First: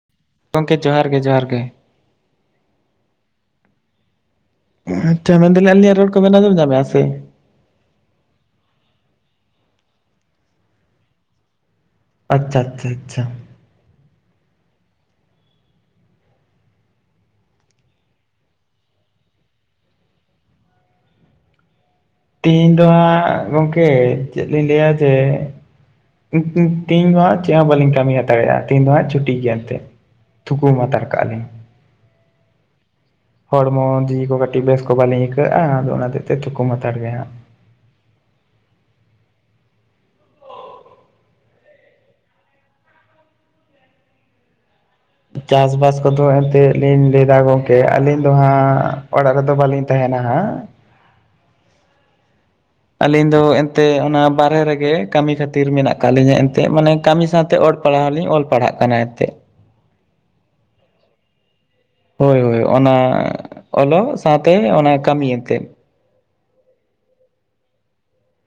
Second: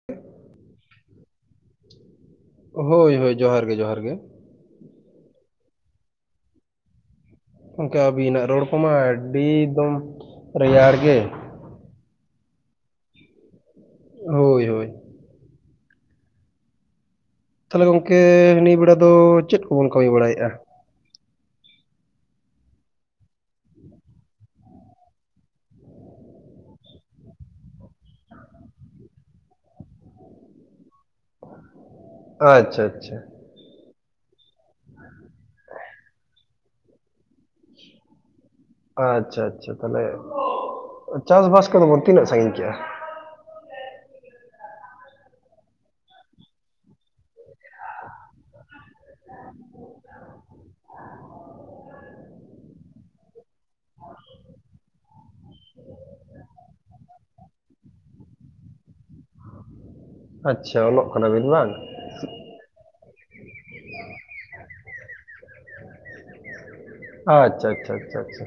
[unintelligible] ᱜᱚᱝᱠᱮ ᱡᱚᱦᱟᱨ ᱜᱮ ᱡᱚᱦᱟᱨ ᱜᱮ ᱦᱳᱭ ᱦᱳᱭ ᱡᱚᱦᱟᱨ ᱜᱮ ᱡᱚᱦᱟᱨ ᱜᱮ ᱟᱪᱪᱷᱟ ᱢᱮᱱ ᱫᱟᱞᱤᱧ ᱟᱹᱞᱤᱧ ᱟᱜ ᱨᱚᱲ ᱠᱚ ᱵᱤᱱ ᱟᱡᱚᱢ ᱧᱟᱢᱮ ᱮᱭᱟ ᱥᱮ ᱜᱚᱢᱠᱮ ᱟᱹᱵᱤᱱᱟᱜ ᱨᱚᱲ ᱠᱚᱢᱟ ᱟᱹᱰᱤ ᱮᱠᱫᱚᱢ ᱨᱮᱭᱟᱲ ᱜᱮ ᱟᱪᱪᱷᱟ ᱟᱪᱪᱷᱟ ᱟᱪᱪᱷᱟ ᱦᱳᱭ ᱦᱳᱭ ᱛᱟᱦᱚᱞᱮ ᱜᱚᱝᱠᱮ ᱱᱤᱭᱟᱹ ᱵᱮᱲᱟ ᱫᱚ ᱪᱮᱜ ᱠᱚᱵᱚᱱ ᱠᱟᱹᱢᱤ ᱵᱟᱲᱟᱭᱮᱜᱼᱟ ᱛᱤᱦᱤᱧ ᱫᱚ ᱦᱟᱸᱜ ᱜᱚᱝᱠᱮ ᱪᱮᱜ ᱞᱤᱧ ᱞᱟᱹᱭᱟ ᱡᱮ ᱛᱮᱦᱤᱧ ᱫᱚ ᱦᱟᱸᱜ ᱪᱮᱜ ᱦᱚᱸ ᱵᱟᱹᱞᱤᱧ ᱠᱟᱹᱢᱤ ᱦᱟᱛᱟᱲᱮᱜ ᱟ ᱛᱮᱦᱮᱧ ᱫᱚ ᱦᱟᱸᱜ ᱪᱷᱩᱴᱤ ᱜᱮᱭᱟ ᱮᱱᱛᱮ ᱛᱷᱩᱠᱩᱢ ᱦᱟᱛᱟᱲ ᱠᱟᱜᱼᱟ ᱞᱤᱧ ᱟᱪᱪᱷᱟ ᱟᱪᱪᱷᱟ ᱦᱚᱲᱢᱚ ᱡᱤᱣᱤ ᱠᱚ ᱠᱟᱹᱴᱤᱡ ᱵᱮᱥ ᱠᱚ ᱵᱟᱹᱞᱤᱧ ᱟᱹᱭᱠᱟᱹᱣᱮᱜ ᱟ ᱟᱫᱚ ᱚᱱᱟ ᱛᱮᱜ ᱛᱮ ᱛᱷᱩᱠᱟᱹᱢ ᱦᱟᱛᱟᱲ ᱜᱮ ᱦᱟᱸᱜ ᱟᱪᱪᱷᱟ ᱟᱪᱪᱷᱟ ᱛᱟᱦᱚᱞᱮ ᱪᱟᱥ ᱵᱟᱥ ᱠᱚᱫᱚ ᱵᱚᱱ ᱛᱤᱱᱟᱹᱜ ᱥᱟᱹᱜᱤᱧ ᱠᱮᱜᱼᱟ ᱪᱟᱥᱵᱟᱥ ᱠᱚᱫᱚ ᱮᱱᱛᱮᱜ ᱞᱤᱧ ᱞᱟᱹᱭ ᱫᱟ ᱜᱚᱝᱠᱮ ᱟᱹᱞᱤᱧ ᱫᱚ ᱦᱟᱸᱜ ᱚᱲᱟᱜ ᱨᱮᱫᱚ ᱵᱟᱹᱞᱤᱧ ᱛᱟᱦᱮᱱᱟ ᱦᱟᱸᱜ᱾ ᱟᱹᱞᱤᱧ ᱫᱚ ᱮᱱᱛᱮ ᱚᱱᱟ ᱵᱟᱨᱦᱮ ᱨᱮᱜᱮ ᱠᱟᱹᱢᱤ ᱠᱷᱟᱹᱛᱤᱨ ᱢᱮᱱᱟᱜ ᱠᱟᱜ ᱞᱤᱧᱟ ᱮᱱᱛᱮ ᱢᱟᱱᱮ ᱠᱟᱹᱢᱤ ᱥᱟᱶᱛᱮ ᱯᱟᱲᱦᱟᱣ ᱦᱚᱸᱞᱤᱧ ᱚᱞ ᱯᱟᱲᱦᱟᱜ ᱠᱟᱱᱟ ᱮᱱᱛᱮᱜ ᱟᱪᱪᱷᱟ ᱚᱞᱚᱜ ᱠᱟᱱᱟ ᱵᱤᱱ ᱵᱟᱝ ᱦᱳᱭ ᱦᱳᱭ ᱚᱱᱟ ᱚᱞᱚᱜ ᱥᱟᱶᱛᱮ ᱚᱱᱟ ᱠᱟᱹᱢᱤ ᱮᱱᱛᱮᱜ ᱟᱪᱪᱷᱟ ᱟᱪᱪᱷᱟ ᱟᱪᱪᱷᱟ ᱟᱪᱪᱷᱟ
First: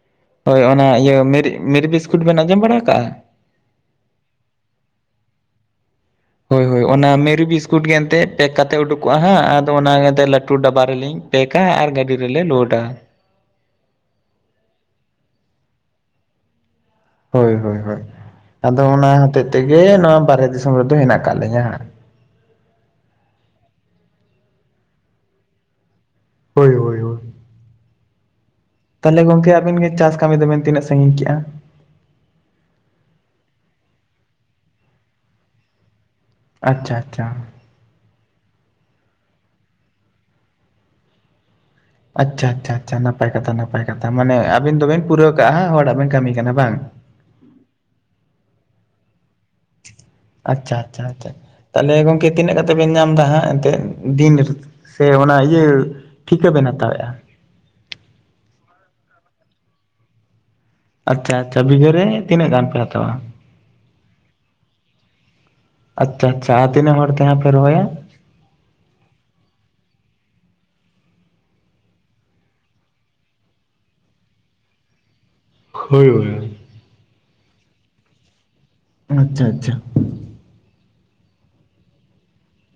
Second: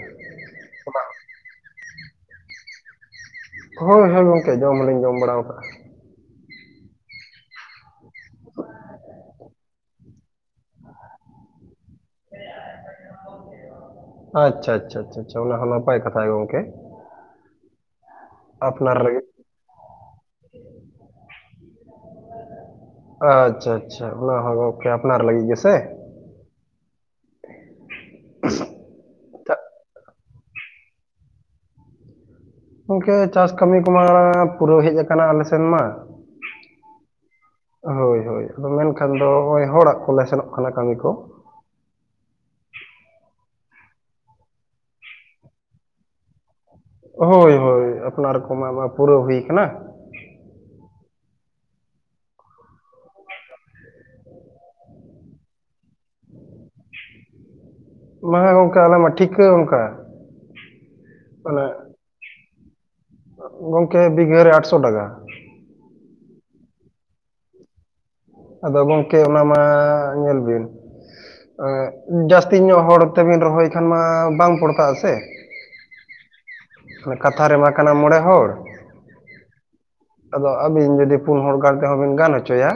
ᱦᱳᱭ ᱚᱱᱟ ᱤᱭᱟᱹ ᱢᱮᱨᱤ ᱢᱮᱨᱤ ᱵᱤᱥᱠᱩᱴ ᱵᱮᱱ ᱟᱸᱡᱚᱢ ᱵᱟᱲᱟ ᱠᱟᱜᱼᱟ ᱦᱳᱭ ᱦᱳᱭ ᱜᱚᱝᱠᱮ ᱡᱚᱢ ᱦᱚᱞᱤᱧ ᱡᱚᱢ ᱵᱟᱲᱟᱣ ᱟᱠᱟᱜ ᱟ ᱦᱳᱭ ᱦᱳᱭ ᱚᱱᱟ ᱢᱮᱨᱤ ᱵᱤᱥᱠᱩᱴ ᱜᱮ ᱮᱱᱛᱮᱜ ᱯᱮᱠ ᱠᱟᱛᱮᱜ ᱩᱰᱩᱠᱚᱜ ᱟ ᱦᱟᱸᱜ ᱟᱫᱚ ᱚᱱᱟ ᱮᱱᱛᱮ ᱴᱩ ᱰᱟᱵᱟ ᱨᱮᱞᱤᱧ ᱯᱮᱠᱟ ᱟᱨ ᱜᱟᱹᱰᱤ ᱨᱮᱞᱮ ᱞᱳᱰᱟ ᱟᱪᱪᱷᱟ ᱟᱪᱪᱷᱟ ᱟᱪᱷᱟ ᱟᱪᱷᱟ ᱚᱱᱟ ᱦᱚᱸ ᱱᱟᱯᱟᱭ ᱠᱟᱛᱷᱟ ᱜᱮ ᱜᱚᱝᱠᱮ ᱦᱳᱭ ᱦᱳᱭ ᱦᱳᱭ ᱟᱫᱚ ᱟᱯᱱᱟᱨ ᱚᱱᱟ ᱞᱟᱹᱜᱤᱫ ᱦᱚᱛᱮᱜ ᱛᱮᱜᱮ ᱱᱚᱣᱟ ᱵᱟᱨᱦᱮ ᱫᱤᱥᱚᱢ ᱨᱮᱫᱚ ᱦᱮᱱᱟᱜ ᱠᱟᱜ ᱞᱤᱧᱟᱹ ᱦᱟᱸᱜ ᱟᱪᱪᱷᱟ ᱟᱪᱪᱷᱟ ᱚᱱᱟ ᱦᱚᱸ ᱜᱚᱝᱠᱮ ᱟᱯᱱᱟᱨ ᱞᱟᱹᱜᱤᱜ ᱜᱮᱥᱮ ᱦᱳᱭ ᱦᱳᱭ ᱦᱳᱭ ᱛᱟᱦᱚᱞᱮ ᱜᱚᱝᱠᱮ ᱛᱟ- ᱟᱵᱤᱱ ᱜᱮ ᱪᱟᱥ ᱠᱟᱹᱢᱤ ᱫᱚᱵᱮᱱ ᱛᱤᱱᱟᱹᱜ ᱥᱟᱹᱜᱤᱧ ᱠᱮᱜ ᱟ ᱜᱚᱝᱠᱮ ᱪᱟᱥ ᱠᱟᱹᱢᱤ ᱠᱚᱢᱟ ᱯᱩᱨᱟᱹᱣ ᱦᱮᱡ ᱟᱠᱟᱱᱟ ᱟᱞᱮ ᱥᱮᱱ ᱢᱟ᱾ ᱟᱪᱪᱷᱟ ᱟᱪᱪᱷᱟ ᱦᱳᱭ ᱦᱳᱭ ᱟᱫᱚ ᱢᱮᱱᱠᱷᱟᱱ ᱫᱚ ᱦᱚᱜᱚᱭ ᱦᱚᱲᱟᱜ ᱠᱚᱞᱮ ᱥᱮᱱᱚᱜ ᱠᱟᱱᱟ ᱠᱟᱹᱢᱤ ᱠᱚ ᱟᱪᱪᱷᱟ ᱟᱪᱪᱷᱟ ᱟᱪᱪᱷᱟ ᱱᱟᱯᱟᱭ ᱠᱟᱛᱷᱟ ᱱᱟᱯᱟᱭ ᱠᱟᱛᱷᱟ ᱢᱟᱱᱮ ᱟᱵᱤᱱ ᱫᱚᱵᱤᱱ ᱯᱩᱨᱟᱹᱣ ᱠᱟᱜ ᱟ ᱦᱚᱲᱟᱜ ᱵᱮᱱ ᱠᱟᱹᱢᱤ ᱠᱟᱱᱟ ᱵᱟᱝ ᱦᱳᱭ ᱦᱳᱭ ᱟᱯᱱᱟᱨ ᱠᱚᱢᱟ ᱢᱟ ᱯᱩᱨᱟᱹᱣ ᱦᱩᱭ ᱠᱟᱱᱟ ᱟᱪᱪᱷᱟ ᱟᱪᱪᱷᱟ ᱟᱪᱪᱷᱟ ᱛᱟᱦᱞᱮ ᱜᱚᱝᱠᱮ ᱛᱤᱱᱟᱹᱜ ᱠᱟᱛᱮ ᱵᱮᱱ ᱧᱟᱢ ᱫᱟ ᱦᱟᱸᱜ ᱮᱱᱛᱮᱜ ᱫᱤᱱ ᱨᱮ ᱫᱚ ᱥᱮ ᱚᱱᱟ ᱤᱭᱟᱹ ᱴᱷᱤᱠᱟᱹ ᱵᱮᱱ ᱦᱟᱛᱟᱣᱮᱜᱼᱟ ᱵᱟᱸᱝᱟ ᱜᱚᱝᱠᱮ ᱟᱞᱮ ᱢᱟ ᱴᱷᱤᱠᱟᱹ ᱚᱱᱠᱟ ᱟᱪᱪᱷᱟ ᱟᱪᱪᱷᱟ ᱚᱱᱮ ᱵᱤᱜᱷᱟᱹ ᱨᱮ ᱛᱤᱱᱟᱹᱜ ᱜᱟᱱ ᱯᱮ ᱦᱟᱛᱟᱣᱟ। ᱜᱚᱝᱠᱮ ᱵᱤᱜᱷᱟᱹ ᱨᱮ ᱟᱴᱥᱚ ᱴᱟᱠᱟ। ᱟᱪᱪᱷᱟ ᱟᱪᱪᱷᱟ ᱟᱨ ᱛᱤᱱᱟ. ᱜ ᱦᱚᱲ ᱛᱮᱦᱟᱸᱜ ᱯᱮ ᱨᱚᱦᱚᱭᱟ? ᱟᱫᱚ ᱜᱚᱝᱠᱮ ᱚᱱᱟ ᱢᱟ ᱧᱮᱞ ᱵᱤᱱ ᱡᱟᱹᱥᱛᱤ ᱧᱚᱜ ᱦᱚᱲ ᱛᱮᱵᱤᱱ ᱨᱚᱦᱚᱭ ᱠᱷᱟᱱ ᱢᱟ ᱵᱟᱝ ᱯᱚᱲᱛᱟᱜ ᱟᱥᱮ ᱦᱳᱭ ᱵᱚᱭᱦᱟ ᱚᱱᱟ ᱠᱟᱛᱷᱟ ᱨᱮᱢᱟ ᱠᱟᱱᱟ ᱢᱚᱬᱮ ᱦᱚᱲ ᱟᱪᱪᱷᱟ ᱟᱪᱪᱷᱟ ᱟᱫᱚ ᱟᱵᱤᱱ ᱡᱩᱫᱤ ᱯᱩᱱ ᱦᱚᱲ ᱜᱟᱱ ᱛᱮᱦᱚᱸ ᱵᱤᱱ ᱜᱟᱱ ᱦᱚᱪᱚᱭᱟ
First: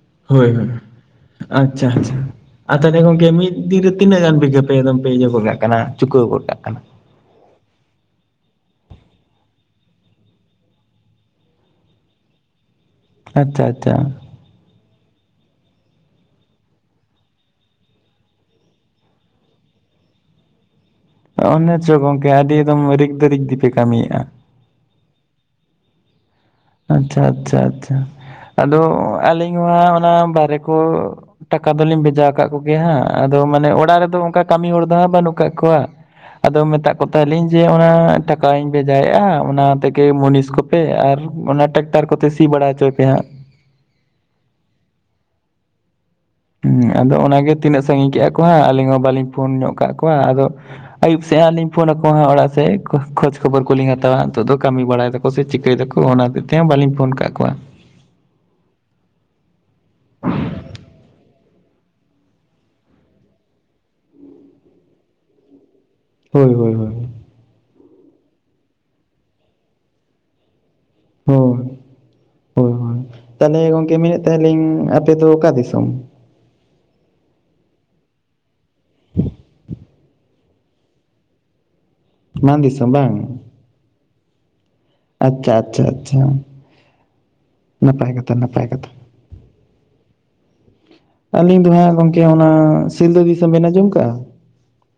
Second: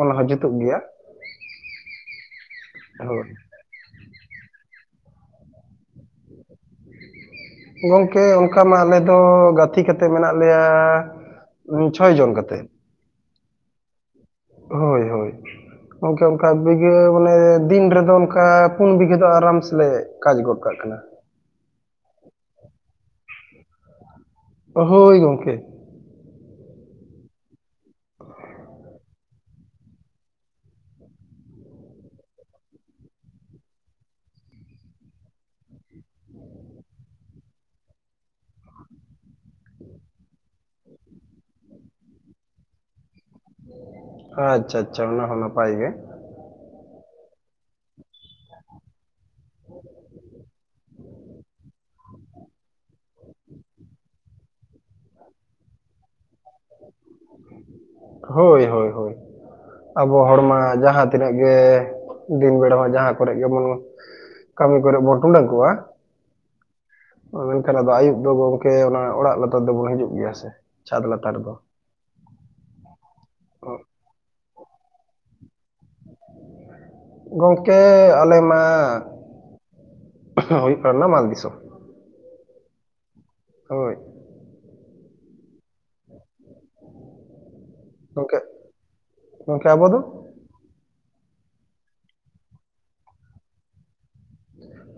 ᱚᱱᱟ ᱦᱚᱸ ᱦᱳᱭ ᱡᱩᱛᱩᱜ ᱦᱳᱭ ᱜᱮᱭᱟ ᱟᱪᱪᱷᱟ ᱟᱪᱪᱷᱟ ᱟᱨ ᱛᱟᱦᱚᱞᱮ ᱦᱳᱭ ᱜᱚᱝᱠᱮ ᱢᱤᱫ ᱫᱤᱱᱨᱮ ᱛᱤᱱᱟᱹᱜ ᱜᱟᱱ ᱵᱤᱜᱷᱟᱹ ᱯᱮ ᱮᱠᱫᱚᱢ ᱯᱮ ᱤᱭᱟᱹ ᱜᱚᱫ ᱠᱟᱜ ᱠᱟᱱᱟ ᱪᱩᱠᱟᱹᱣ ᱜᱚᱫ ᱠᱟᱜ ᱠᱟᱱᱟ ᱜᱚᱝᱠᱮ ᱚᱱᱠᱟ ᱢᱟ ᱟᱞᱮ ᱫᱚ ᱜᱟᱛᱮ ᱠᱟᱛᱮᱫ ᱢᱮᱱᱟᱜ ᱞᱮᱭᱟ ᱪᱷᱚᱭ ᱡᱚᱱ ᱠᱟᱛᱮᱜ ᱟᱪᱪᱷᱟ ᱟᱪᱪᱷᱟ ᱦᱳᱭ ᱦᱳᱭ ᱜᱚᱝᱠᱮ ᱚᱱᱠᱟ ᱵᱤᱜᱷᱟᱹ ᱵᱚᱞᱮ ᱫᱤᱱ ᱨᱮᱫᱚ ᱚᱱᱠᱟ ᱯᱩᱱ ᱵᱤᱜᱷᱟᱹ ᱫᱚ ᱟᱨᱟᱢ ᱥᱮᱞᱮ ᱠᱟᱡᱽ ᱜᱚᱫ ᱠᱟᱜ ᱠᱟᱱᱟ ᱚᱱᱮ ᱪᱚ ᱜᱚᱝᱠᱮ ᱟᱹᱰᱤ ᱮᱠᱫᱚᱢ ᱨᱤᱠᱫᱟᱹ ᱨᱮᱠᱫᱤ ᱜᱮᱯᱮ ᱠᱟᱹᱢᱤᱭᱮᱜᱼᱟ। ᱚ ᱦᱳᱭ ᱜᱚᱝᱠᱮ᱾ ᱟᱪᱪᱷᱟ ᱟᱪᱪᱷᱟ ᱟᱪᱪᱷᱟ ᱟᱫᱚ ᱟᱹᱞᱤᱧ ᱢᱟ ᱚᱱᱟ ᱵᱟᱭᱨᱮ ᱠᱚ ᱴᱟᱠᱟ ᱫᱚᱞᱤᱧ ᱵᱷᱮᱡᱟ ᱟᱠᱟᱫ ᱠᱚᱜᱮᱭᱟ ᱦᱟᱸᱜ ᱟᱫᱚ ᱢᱟᱱᱮ ᱚᱲᱟᱜ ᱨᱮᱫᱚ ᱚᱱᱠᱟ ᱠᱟᱹᱢᱤ ᱦᱚᱲ ᱫᱚ ᱦᱟᱸᱜ ᱵᱟᱹᱱᱩᱜ ᱠᱟᱜ ᱠᱚᱣᱟ᱾ ᱟᱫᱚ ᱢᱮᱛᱟᱜ ᱠᱚ ᱛᱟᱦᱮ ᱞᱤᱧ ᱡᱮ ᱚᱱᱟ ᱴᱟᱠᱟᱧ ᱵᱷᱮᱡᱟᱭᱮᱫᱼᱟ ᱚᱱᱟ ᱛᱮᱜᱮ ᱢᱩᱱᱤᱥ ᱠᱚᱯᱮ ᱟᱨ ᱚᱱᱟ ᱴᱮᱠᱴᱟᱨ ᱠᱚᱛᱮ ᱥᱤ ᱵᱟᱲᱟᱭ ᱦᱚᱪᱚᱭ ᱯᱮ ᱦᱟᱸᱜ᱾ ᱟᱪᱪᱷᱟ ᱟᱪᱪᱷᱟ ᱚᱱᱟ ᱦᱚᱸ ᱱᱟᱯᱟᱭ ᱜᱮ ᱦᱮᱸ ᱟᱫᱚ ᱚᱱᱟᱜᱮ ᱛᱤᱱᱟᱹᱜ ᱥᱟᱺᱜᱤᱧ ᱠᱮᱫᱼᱟ ᱠᱚ ᱦᱟᱸᱜ ᱟᱹᱞᱤᱧ ᱦᱚᱸ ᱵᱟᱞᱤᱧ ᱯᱷᱳᱱ ᱧᱚᱜ ᱠᱟᱜ ᱠᱚᱣᱟ ᱟᱫᱚ ᱟᱹᱭᱩᱵ ᱥᱮᱫ ᱦᱟᱸᱜ ᱞᱤᱧ ᱯᱷᱳᱱ ᱟᱠᱚᱣᱟ ᱦᱟᱸᱜ ᱚᱲᱟᱜ ᱥᱮᱫ᱾ ᱠᱷᱚᱡᱽ ᱠᱷᱚᱵᱚᱨ ᱠᱚᱞᱤᱧ ᱦᱟᱛᱟᱣᱟ ᱱᱤᱛᱚᱜ ᱫᱚ ᱠᱟᱹᱢᱤ ᱵᱟᱲᱟᱭ ᱫᱟᱠᱚ ᱥᱮ ᱪᱤᱠᱟᱹᱭ ᱫᱟᱠᱚ ᱚᱱᱟ ᱦᱚᱛᱮᱡ ᱛᱮᱦᱟᱸᱜ ᱵᱟᱹᱞᱤᱧ ᱯᱷᱳᱱ ᱠᱟᱜ ᱠᱚᱣᱟ᱾ ᱦᱳᱭ ᱦᱳᱭ ᱦᱳᱭ ᱟᱵᱚ ᱦᱚᱲᱢᱟ ᱡᱟᱦᱟᱸ ᱛᱤᱱᱟᱹᱜ ᱜᱮ ᱫᱤᱱ ᱵᱮᱲᱟ ᱢᱟ ᱡᱟᱦᱟᱸ ᱠᱚᱨᱮ ᱜᱮᱵᱚᱱ ᱠᱟᱹᱢᱤ ᱠᱚᱨᱮ ᱵᱚᱱ ᱴᱩᱸᱰᱟᱝ ᱠᱚᱣᱟ᱾ ᱦᱳᱭ ᱦᱳᱭ ᱦᱳᱭ ᱢᱮᱱᱠᱷᱟᱱ ᱟᱫᱚ ᱟᱭᱩᱵ ᱫᱚ ᱜᱚᱝᱠᱮ ᱚᱱᱟ ᱚᱲᱟᱜ ᱞᱟᱛᱟᱨ ᱫᱚᱵᱚᱱ ᱦᱤᱡᱩᱜ ᱜᱮᱭᱟ ᱥᱮ ᱪᱷᱟᱫᱽ ᱞᱟᱛᱟᱨ ᱨᱮᱫᱚ ᱦᱳᱭ ᱦᱳᱭ ᱦᱳᱭ, ᱛᱟᱦᱚᱞᱮ ᱜᱚᱝᱠᱮ ᱢᱮᱱᱮᱫ ᱛᱟᱦᱮᱞᱤᱧ ᱟᱯᱮ ᱫᱚ ᱚᱠᱟ ᱫᱤᱥᱚᱢ? ᱜᱚᱝᱠᱮ ᱟᱞᱮ ᱢᱟ ᱦᱩᱭᱩᱜ ᱠᱟᱱᱟ ᱱᱟᱢᱟᱞ ᱫᱤᱥᱚᱢ। ᱢᱟᱱ ᱫᱤᱥᱚᱢ ᱵᱟᱝ ᱦᱳᱭ ᱟᱪᱪᱷᱟ ᱟᱪᱪᱷᱟ ᱟᱪᱪᱷᱟ ᱱᱟᱯᱟᱭ ᱠᱟᱛᱷᱟ ᱜᱚᱝᱠᱮ ᱱᱟᱯᱟᱭ ᱠᱟᱛᱷᱟ। ᱜᱚᱝᱠᱮ ᱟᱵᱚ ᱫᱚ ᱟᱹᱞᱤᱧ ᱫᱚ ᱦᱟᱸᱜ ᱜᱚᱝᱠᱮ ᱚᱱᱟ ᱥᱤᱞᱫᱟᱹ ᱫᱤᱥᱚᱢ ᱵᱮᱱ ᱟᱸᱡᱚᱢ ᱠᱟᱜᱼᱟ।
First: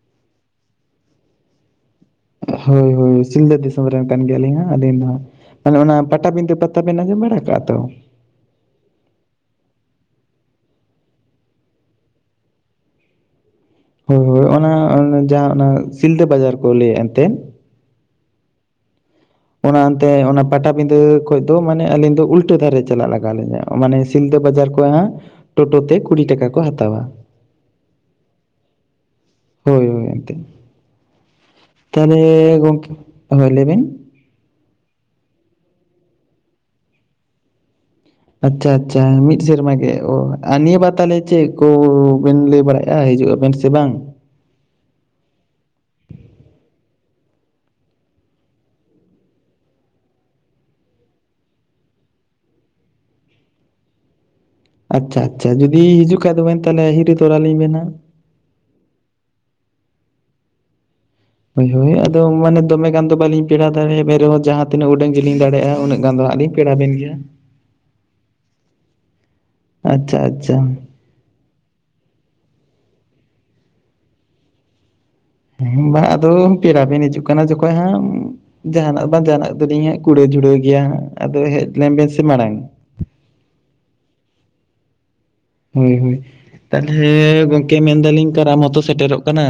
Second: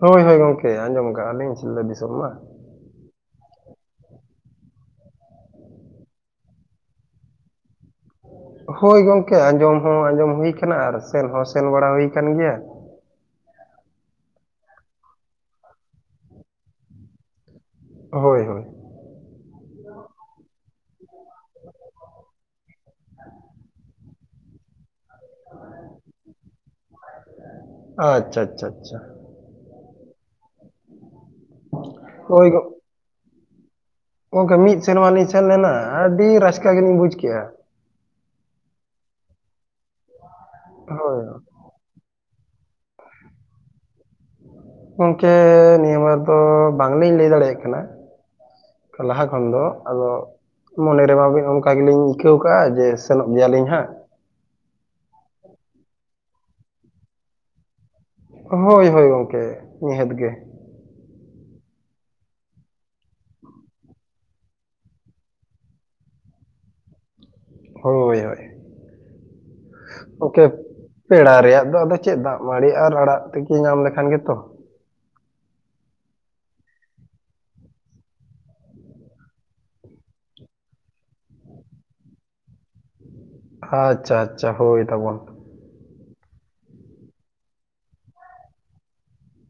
ᱦᱳᱭ ᱦᱳᱭ ᱜᱚᱢᱠᱮ ᱟᱸᱡᱚᱢ ᱠᱟᱜᱼᱟ ᱞᱤᱧ ᱥᱤᱞᱫᱟᱹ ᱫᱤᱥᱚᱢ ᱢᱟ। ᱦᱳᱭ ᱦᱳᱭ ᱥᱤᱞᱫᱟᱹ ᱫᱤᱥᱚᱢ ᱨᱮᱱ ᱠᱟᱱ ᱜᱮᱭᱟᱞᱤᱧ ᱦᱟᱸᱜ ᱟᱹᱞᱤᱧ ᱫᱚ ᱦᱟᱸᱜ। ᱟᱞᱮ ᱚᱱᱟ ᱯᱟᱴᱟᱵᱤᱱᱸᱫᱟᱹ ᱯᱟᱛᱟ ᱵᱮᱱ ᱟᱸᱡᱚᱢ ᱵᱟᱲᱟ ᱠᱟᱜᱼᱟ ᱛᱚ। ᱦᱳᱭ ᱜᱚᱝᱠᱮ ᱟᱸᱡᱚᱢ ᱦᱚᱸ ᱟᱸᱡᱚᱢ ᱦᱩᱭ ᱠᱟᱱᱟ ᱟᱨ ᱥᱮᱱ ᱦᱚᱸ ᱥᱮᱱ ᱵᱟᱲᱟ ᱦᱩᱭ ᱠᱟᱱ ᱜᱮᱭᱟ। ᱦᱳᱭ ᱦᱳᱭ ᱚᱱᱟ ᱡᱟᱦᱟᱸ ᱚᱱᱟ ᱥᱤᱞᱫᱟᱹ ᱵᱟᱡᱟᱨ ᱠᱚ ᱞᱟᱹᱭᱮᱫ ᱮᱱᱛᱮᱫ ᱦᱳᱭ ᱦᱳᱭ ᱚᱱᱟ ᱚᱱᱛᱮ ᱚᱱᱟ ᱯᱟᱴᱟᱵᱤᱸᱫᱟᱹ ᱠᱷᱚᱡ ᱫᱚ ᱢᱟᱱᱮ ᱟᱹᱞᱤᱧ ᱫᱚ ᱩᱞᱴᱟᱹ ᱫᱷᱟᱨᱮ ᱪᱟᱞᱟᱜ ᱞᱟᱜᱟᱣ ᱞᱤᱧᱟ ᱢᱟᱱᱮ ᱥᱤᱫ ᱵᱟᱡᱟ ᱠᱷᱚᱡ ᱦᱟᱸᱜ ᱴᱳᱴᱳ ᱛᱮ ᱠᱩᱲᱤ ᱴᱟᱠᱟ ᱠᱚ ᱦᱟᱛᱟᱣᱟ। ᱟᱪᱪᱷᱟ ᱟᱪᱪᱷᱟ ᱟᱪᱪᱷᱟ ᱦᱳᱭ ᱦᱳᱭ ᱮᱱᱛᱮ। ᱛᱟᱦᱚᱞᱮ ᱜᱚᱝᱠᱮ ᱦᱳᱭ ᱞᱟᱹᱭ ᱵᱤᱱ ᱜᱚᱢᱠᱮ ᱢᱤᱫ ᱥᱮᱨᱢᱟ ᱞᱤᱧ ᱥᱮᱱ ᱞᱮᱱᱟ ᱟᱹᱰᱤ ᱨᱟᱹᱥᱠᱟᱹ ᱜᱮᱞᱤᱧ ᱵᱩᱡᱽ ᱠᱮᱫ-ᱟ᱾ ᱟᱪᱪᱷᱟ ᱟᱪᱪᱷᱟ ᱢᱤᱫ ᱥᱮᱨᱢᱟ ᱜᱮ ᱚ ᱟᱨ ᱱᱤᱭᱟᱹ ᱵᱟᱨ ᱛᱟᱦᱚᱞᱮ ᱦᱳᱭ ᱪᱮᱫ ᱠᱚ ᱵᱮᱱ ᱞᱟᱹᱭ ᱵᱟᱲᱟᱭᱮᱫᱼᱟ ᱦᱤᱡᱩᱜ ᱟᱵᱮᱱ ᱥᱮ ᱵᱟᱝ ᱜᱚᱢᱠᱮ ᱱᱤᱭᱟᱹ ᱵᱟᱨ ᱫᱚ ᱵᱟᱝ ᱞᱤᱧ ᱞᱟᱹᱭ ᱫᱟᱲᱮᱭᱟᱜ ᱠᱟᱱᱟ᱾ ᱞᱟᱦᱟ ᱠᱷᱚᱱ ᱫᱚ ᱟᱫᱚ ᱢᱚᱱᱮ ᱨᱮᱢᱟ ᱚᱱᱠᱟ ᱜᱮᱞᱤᱧ ᱟᱹᱭᱠᱟᱹᱣ ᱠᱟᱜᱼᱟ ᱡᱮ ᱥᱮᱱᱚᱜ ᱜᱮᱭᱟᱞᱤᱧ ᱦᱟᱸᱜ ᱟᱪᱪᱷᱟ ᱟᱪᱪᱷᱟ ᱡᱩᱫᱤ ᱦᱤᱡᱩᱜ ᱠᱷᱟᱱ ᱫᱚᱵᱮᱱ ᱛᱟᱦᱚᱞᱮ ᱦᱤᱨᱤ ᱛᱚᱨᱟᱞᱤᱧ ᱵᱮᱱᱟᱸᱜ ᱦᱳᱭ ᱦᱳᱭ ᱜᱚᱢᱠᱮ ᱱᱤᱦᱟᱹᱛ ᱜᱮ ᱦᱳᱭ ᱦᱳᱭ ᱟᱫᱚ ᱢᱟᱱᱮ ᱫᱚᱢᱮ ᱜᱟᱱ ᱫᱚ ᱵᱟᱞᱤᱧ ᱯᱮᱲᱟ ᱫᱟᱲᱮᱭᱟᱜᱼᱟ ᱮ ᱨᱮᱦᱚᱸ ᱡᱟᱦᱟᱸ ᱛᱤᱱᱟᱹᱜ ᱩᱰᱟᱹᱜ ᱜᱤᱞᱤᱧ ᱫᱟᱲᱮᱭᱟᱜᱼᱟ ᱩᱱᱟᱹᱜ ᱜᱟᱱ ᱫᱚ ᱦᱟᱸᱜ ᱞᱤᱧ ᱯᱮᱲᱟ ᱵᱤᱱ ᱜᱮᱭᱟ ᱦᱳᱭ ᱦᱳᱭ ᱟᱪᱪᱷᱟ ᱳᱠ ᱟᱪᱪᱷᱟ ᱯᱮᱲᱟ ᱨᱮᱭᱟᱜ ᱫᱚ ᱟᱫᱚ ᱪᱮᱫ ᱫᱟᱜ ᱢᱟᱹᱲᱤ ᱟᱨ ᱟᱲᱟᱜ ᱛᱮᱠᱤ ᱧᱟᱢ ᱞᱮᱠᱷᱟᱱ ᱜᱮᱛᱚ ᱦᱮᱸ ᱵᱟᱝ ᱟᱫᱚ ᱯᱮᱲᱟ ᱵᱤᱱ ᱦᱤᱡᱩᱜ ᱠᱟᱱᱟ ᱡᱚᱠᱷᱚᱱ ᱦᱟᱸᱜ ᱡᱟᱦᱟᱱᱟᱜ ᱵᱟᱝ ᱡᱟᱦᱟᱱᱟᱜ ᱫᱚᱞᱤᱧ ᱦᱟᱸᱜ ᱠᱩᱲᱟᱹ ᱡᱷᱩᱲᱟᱹᱣ ᱜᱮᱭᱟ ᱦᱟᱸᱜ ᱟᱫᱚ ᱦᱮᱡ ᱞᱮᱱ ᱵᱤᱱ ᱥᱮ ᱢᱟᱲᱟᱝ ᱟᱪᱪᱷᱟ ᱟᱪᱪᱷᱟ ᱦᱳᱭ ᱛᱟᱵᱚᱱ ᱦᱳᱭ ᱦᱳᱭ ᱛᱟᱦᱚᱞᱮ ᱜᱚᱝᱠᱮ ᱢᱮᱱᱫᱟᱞᱤᱧ ᱠᱟᱨᱟᱢ ᱢᱟᱛᱚ ᱥᱮᱴᱮᱨᱚᱜ ᱠᱟᱱᱟ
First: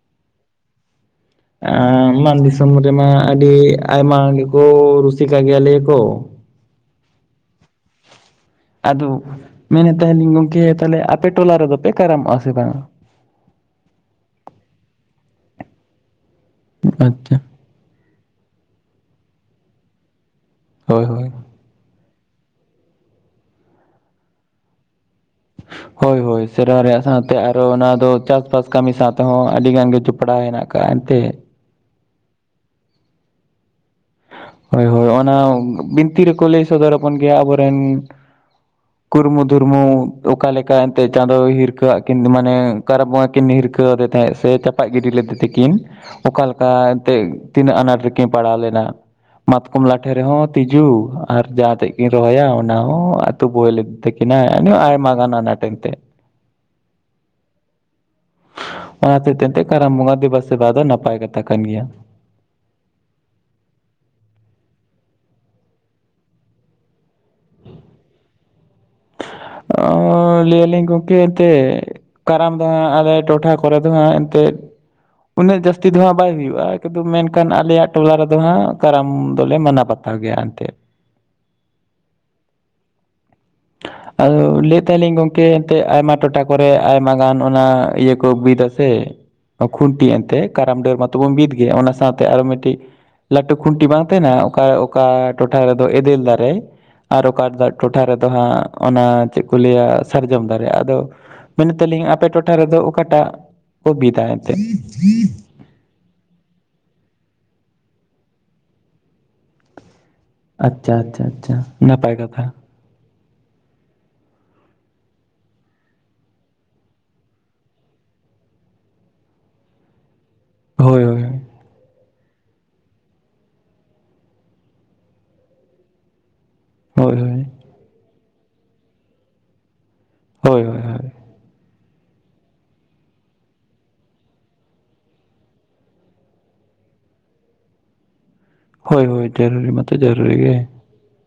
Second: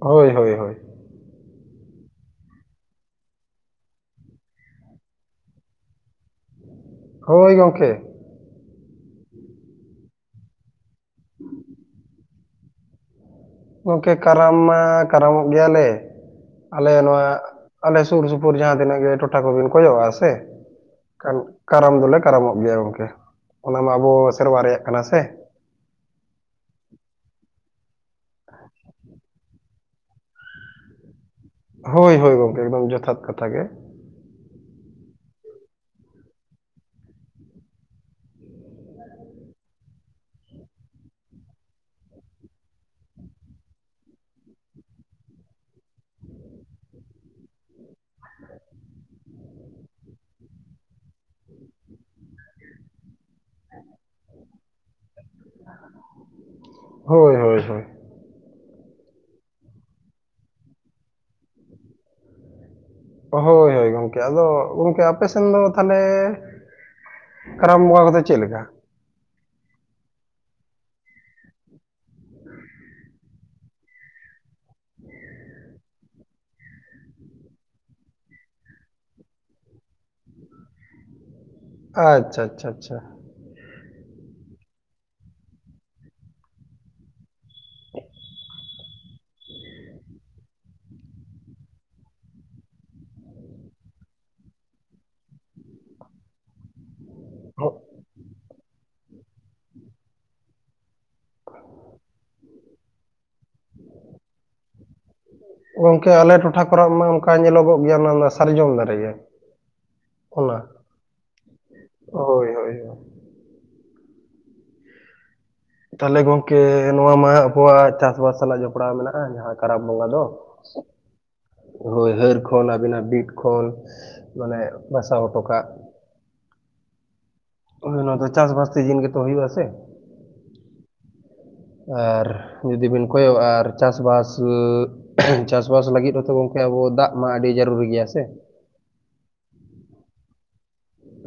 ᱦᱳᱭ ᱦᱳᱭ ᱢᱟᱱ ᱫᱤᱥᱚᱢ ᱨᱮᱢᱟ ᱟᱹᱰᱤ ᱟᱭᱢᱟ ᱜᱮᱠᱚ ᱨᱩᱥᱤᱠᱟ ᱜᱮᱭᱟ ᱞᱟᱹᱭ ᱟᱠᱚ ᱦᱳᱭ ᱜᱚᱢᱠᱮ ᱟᱫᱚ ᱢᱮᱱᱮᱫ ᱛᱟᱦᱮᱱᱤᱧ ᱜᱚᱢᱠᱮ ᱛᱟᱦᱚᱞᱮ ᱟᱯᱮ ᱴᱚᱞᱟ ᱨᱮᱫᱚ ᱯᱮ ᱠᱟᱨᱟᱢᱚᱜᱼᱟ ᱥᱮ ᱵᱟᱝ-ᱟ᱾ ᱜᱚᱢᱠᱮ ᱠᱟᱨᱟᱢ ᱢᱟ ᱠᱟᱨᱟᱢᱚᱜ ᱜᱮᱭᱟᱞᱮ ᱟᱞᱮ ᱱᱚᱣᱟ ᱟᱪᱪᱷᱟ ᱟᱞᱮ ᱥᱩᱨ ᱥᱩᱯᱩᱨ ᱡᱟᱦᱟᱸ ᱛᱤᱱᱟᱹᱜ ᱜᱮ ᱴᱚᱴᱷᱟ ᱠᱚᱵᱤᱱ ᱠᱷᱚᱡᱚᱜᱼᱟ ᱥᱮ ᱮ ᱦᱳᱭ ᱦᱳᱭ ᱠᱷᱟᱱ ᱠᱟᱨᱟᱢ ᱫᱚᱞᱮ ᱠᱟᱨᱟᱢᱚᱜ ᱜᱮᱭᱟ ᱜᱚᱢᱠᱮ ᱚᱱᱟ ᱢᱟ ᱟᱵᱚ ᱥᱮᱨᱣᱟ ᱨᱮᱭᱟᱜ ᱠᱟᱱᱟ ᱥᱮ ᱦᱳᱭ ᱦᱳᱭ ᱥᱮᱨᱣᱟ ᱨᱮᱭᱟᱜ ᱥᱟᱶᱛᱮ ᱟᱨᱚ ᱚᱱᱟ ᱫᱚ ᱪᱟᱥ ᱵᱟᱥ ᱠᱟᱹᱢᱤ ᱥᱟᱶᱛᱮᱦᱚᱸ ᱟᱹᱰᱤ ᱜᱟᱱ ᱜᱮ ᱡᱚᱯᱲᱟᱣ ᱦᱮᱱᱟᱜ ᱟᱠᱟᱜᱼᱟ ᱮᱱᱛᱮᱫ ᱦᱳᱭ ᱦᱳᱭ ᱜᱚᱢᱠᱮ ᱮᱠᱫᱚᱢ ᱡᱚᱛᱷᱟᱛ ᱠᱟᱛᱷᱟ ᱜᱮ ᱦᱳᱭ ᱦᱳᱭ ᱚᱱᱟ ᱵᱤᱱᱛᱤ ᱨᱮᱠᱚ ᱞᱟᱹᱭ ᱥᱚᱫᱚᱨᱟᱵᱚᱱ ᱜᱮᱭᱟ ᱟᱵᱚᱨᱮᱱ [inaudible] ᱠᱩᱨᱢᱩ ᱫᱷᱩᱨᱢᱩ ᱚᱠᱟ ᱞᱮᱠᱟ ᱮᱱᱛᱮᱫ ᱪᱟᱸᱫᱳ ᱦᱤᱨ ᱠᱷᱟᱹᱜᱣᱟᱜ ᱠᱤᱱ ᱢᱟᱱᱮ ᱠᱟᱨᱟ ᱵᱚᱸ ᱠᱤᱱ ᱦᱤᱨᱠᱟᱹᱣ ᱟᱫᱮ ᱛᱟᱦᱮᱸᱫ ᱥᱮ ᱪᱟᱯᱟᱜ ᱜᱤᱰᱤ ᱞᱮᱫᱮ ᱛᱮ ᱟᱹᱠᱤᱱ ᱚᱠᱟᱮᱠᱟ ᱮᱱᱛᱮᱫ ᱛᱤᱱᱟᱹᱜ ᱟᱱᱟᱴ ᱨᱮᱠᱤᱱ ᱯᱟᱲᱟᱣ ᱞᱮᱱᱟ ᱢᱟᱛᱠᱚᱢ ᱞᱟᱴᱷᱮ ᱨᱮᱦᱚᱸ ᱛᱤᱡᱩ ᱟᱨ ᱡᱟᱦᱟᱸ ᱛᱮᱡ ᱠᱤᱱ ᱨᱚᱦᱚᱭᱟ ᱚᱱᱟ ᱦᱚᱸ ᱟᱹᱛᱩ ᱵᱚᱦᱮᱞ ᱤᱫᱤ ᱛᱟᱹᱠᱤᱱ ᱛᱟᱦᱮᱱᱟ ᱟᱭᱢᱟ ᱜᱟᱱ ᱟᱱᱟᱴ ᱮᱱᱫᱛᱮ ᱦᱳᱭ ᱦᱳᱭ ᱦᱳᱭ ᱚᱱᱟ ᱦᱚᱛᱮᱡ ᱛᱮ ᱮᱱᱛᱮ ᱠᱟᱨᱟᱢ ᱵᱚᱸᱜᱟ ᱫᱮᱵᱟ ᱥᱮᱵᱟ ᱫᱚ ᱱᱟᱯᱟᱭ ᱠᱟᱛᱷᱟ ᱠᱟᱱ ᱜᱮᱭᱟ ᱦᱳᱭ ᱦᱳᱭ ᱜᱚᱝᱠᱮ ᱟᱫᱚ ᱜᱚᱝᱠᱮ ᱟᱯᱮ ᱥᱮᱱ ᱫᱚ ᱛᱟᱦᱚᱞᱮ ᱠᱟᱨᱟᱢ ᱵᱚᱸᱜᱟ ᱠᱚᱫᱚ ᱪᱮᱫ ᱞᱮᱠᱟ ᱟᱸᱻ ᱞᱟᱹᱭᱟᱞᱤᱧ ᱜᱚᱝᱠᱮ ᱮᱱᱛᱜ ᱠᱟᱨᱟᱢ ᱫᱚ ᱦᱟᱸᱜ ᱟᱞᱮ ᱴᱚᱴᱷᱟ ᱠᱚᱨᱮ ᱫᱚ ᱦᱟᱸᱜ ᱮᱱᱛᱜ ᱩᱱᱟᱹᱜ ᱡᱟᱹᱥᱛᱤ ᱫᱚ ᱦᱟᱸᱜ ᱵᱟᱭ ᱦᱩᱭᱩᱜᱼᱟ ᱠᱩᱫᱩ ᱢᱮᱱᱠᱷᱟᱱ ᱟᱞᱮᱭᱟᱜ ᱴᱚᱞᱟ ᱨᱮᱫᱚ ᱦᱟᱸᱜ ᱠᱟᱨᱟᱢ ᱫᱚᱞᱮ ᱢᱟᱱᱟᱣ ᱵᱟᱛᱟᱣ ᱜᱮᱭᱟ ᱮᱱᱛᱮᱫ ᱟᱪᱪᱷᱟ ᱟᱪᱪᱷᱟ ᱟᱪᱪᱷᱟ ᱟᱫᱚ ᱞᱟᱹᱭ ᱛᱟᱦᱮᱜᱞᱤᱧ ᱜᱚᱝᱠᱮ ᱮᱱᱛᱮᱫ ᱟᱭᱢᱟ ᱴᱚᱴᱷᱟ ᱠᱚᱨᱮ ᱟᱭᱢᱟ ᱜᱟᱱ ᱚᱱᱟ ᱤᱭᱟᱹ ᱠᱚ ᱵᱤᱫᱟᱹ ᱥᱮ ᱠᱷᱩᱱᱴᱤ ᱮᱱᱛᱮ ᱠᱟᱨᱟᱢ ᱰᱟᱹᱨ ᱢᱟᱛᱚᱵᱚᱱ ᱵᱤᱫ ᱜᱮᱭᱟ ᱚᱱᱟ ᱥᱟᱶᱛᱮ ᱟᱨᱚ ᱢᱤᱫᱴᱤᱡ ᱞᱟᱹᱴᱩ ᱠᱷᱩᱱᱴᱤ ᱵᱟᱝ ᱛᱟᱦᱮᱱᱟ ᱚᱠᱟ ᱚᱠᱟ ᱴᱚᱴᱷᱟ ᱨᱮᱫᱚ ᱮᱫᱮᱞ ᱫᱟᱨᱮ ᱟᱨ ᱚᱠᱟ ᱦᱳ- ᱴᱚᱴᱷᱟ ᱨᱮᱫᱚ ᱦᱟᱸᱜ ᱚᱱᱟ ᱪᱮᱫ ᱠᱚ ᱞᱟᱹᱭᱟ ᱥᱟᱨᱡᱚᱢ ᱫᱟᱨᱮ ᱟᱫᱚ ᱢᱮᱱᱮᱫᱟᱞᱤᱧ ᱟᱯᱮ ᱴᱚᱴᱷᱟ ᱨᱮᱫᱚ ᱚᱠᱟᱴᱟᱜ ᱠᱚ ᱵᱤᱫᱟ ᱮᱱᱛᱮᱫ ᱜᱚᱝᱠᱮ ᱟᱞᱮ ᱴᱚᱴᱷᱟ ᱠᱚᱨᱮ ᱢᱟ ᱚᱱᱠᱟ ᱧᱮᱞᱚᱜᱚᱜ ᱜᱮᱭᱟ ᱚᱱᱟ ᱥᱟᱨᱡᱚᱢ ᱫᱟᱨᱮ ᱜᱮ ᱚᱱᱟ ᱟᱪᱪᱷᱟ ᱟᱪᱪᱷᱟ ᱟᱪᱪᱷᱟ ᱱᱟᱯᱟᱭ ᱠᱟᱛᱷᱟ ᱦᱳᱭ ᱦᱳᱭ ᱛᱟᱦᱚᱞᱮ ᱜᱚᱝᱠᱮ ᱱᱚᱣᱟ ᱢᱟ ᱟᱵᱚᱣᱟᱜ ᱪᱟᱥᱵᱟᱥ ᱥᱟᱞᱟᱜ ᱡᱚᱯᱲᱟᱣ ᱢᱮᱱᱟᱜᱼᱟ ᱡᱟᱦᱟᱸ ᱠᱟᱨᱟᱢ ᱵᱚᱸᱜᱟ ᱫᱚ ᱦᱳᱭ ᱦᱳᱭ ᱦᱳᱭ ᱦᱟᱹᱨ ᱠᱷᱚᱱ ᱟᱹᱵᱤᱱᱟᱜ ᱵᱤᱫ ᱠᱷᱚᱱ ᱢᱟᱱᱮ ᱵᱟᱥᱟᱣ ᱦᱚᱴᱚ ᱠᱟᱜ ᱦᱳᱭ ᱦᱳᱭ ᱦᱳᱭ ᱚᱱᱟ ᱫᱚ ᱪᱟᱥᱵᱟᱥ ᱛᱮ ᱥᱤᱡᱤᱱ ᱜᱮᱛᱚ ᱦᱩᱭᱩᱜᱼᱟ ᱥᱮ ᱾ ᱦᱳᱭ ᱦᱳᱭ ᱦᱳᱭ ᱟᱨ ᱡᱩᱫᱤ ᱵᱤᱱ ᱠᱚᱭᱚᱜᱼᱟ ᱟᱨ ᱪᱟᱥᱵᱟᱥ ᱪᱟᱥᱵᱟᱥ ᱞᱟᱹᱜᱤᱫ ᱦᱚᱸᱛᱚ ᱜᱚᱝᱠᱮ ᱟᱵᱚ ᱫᱟᱜᱽ ᱢᱟ ᱟᱹᱰᱤ ᱡᱟᱹᱨᱩᱲᱤ ᱜᱮᱭᱟ ᱥᱮ᱾ ᱦᱳᱭ ᱦᱳᱭ ᱡᱟᱹᱨᱩᱲᱤ ᱢᱟ ᱛᱚ ᱡᱟᱹᱨᱩᱲᱤ ᱜᱮᱭᱟ᱾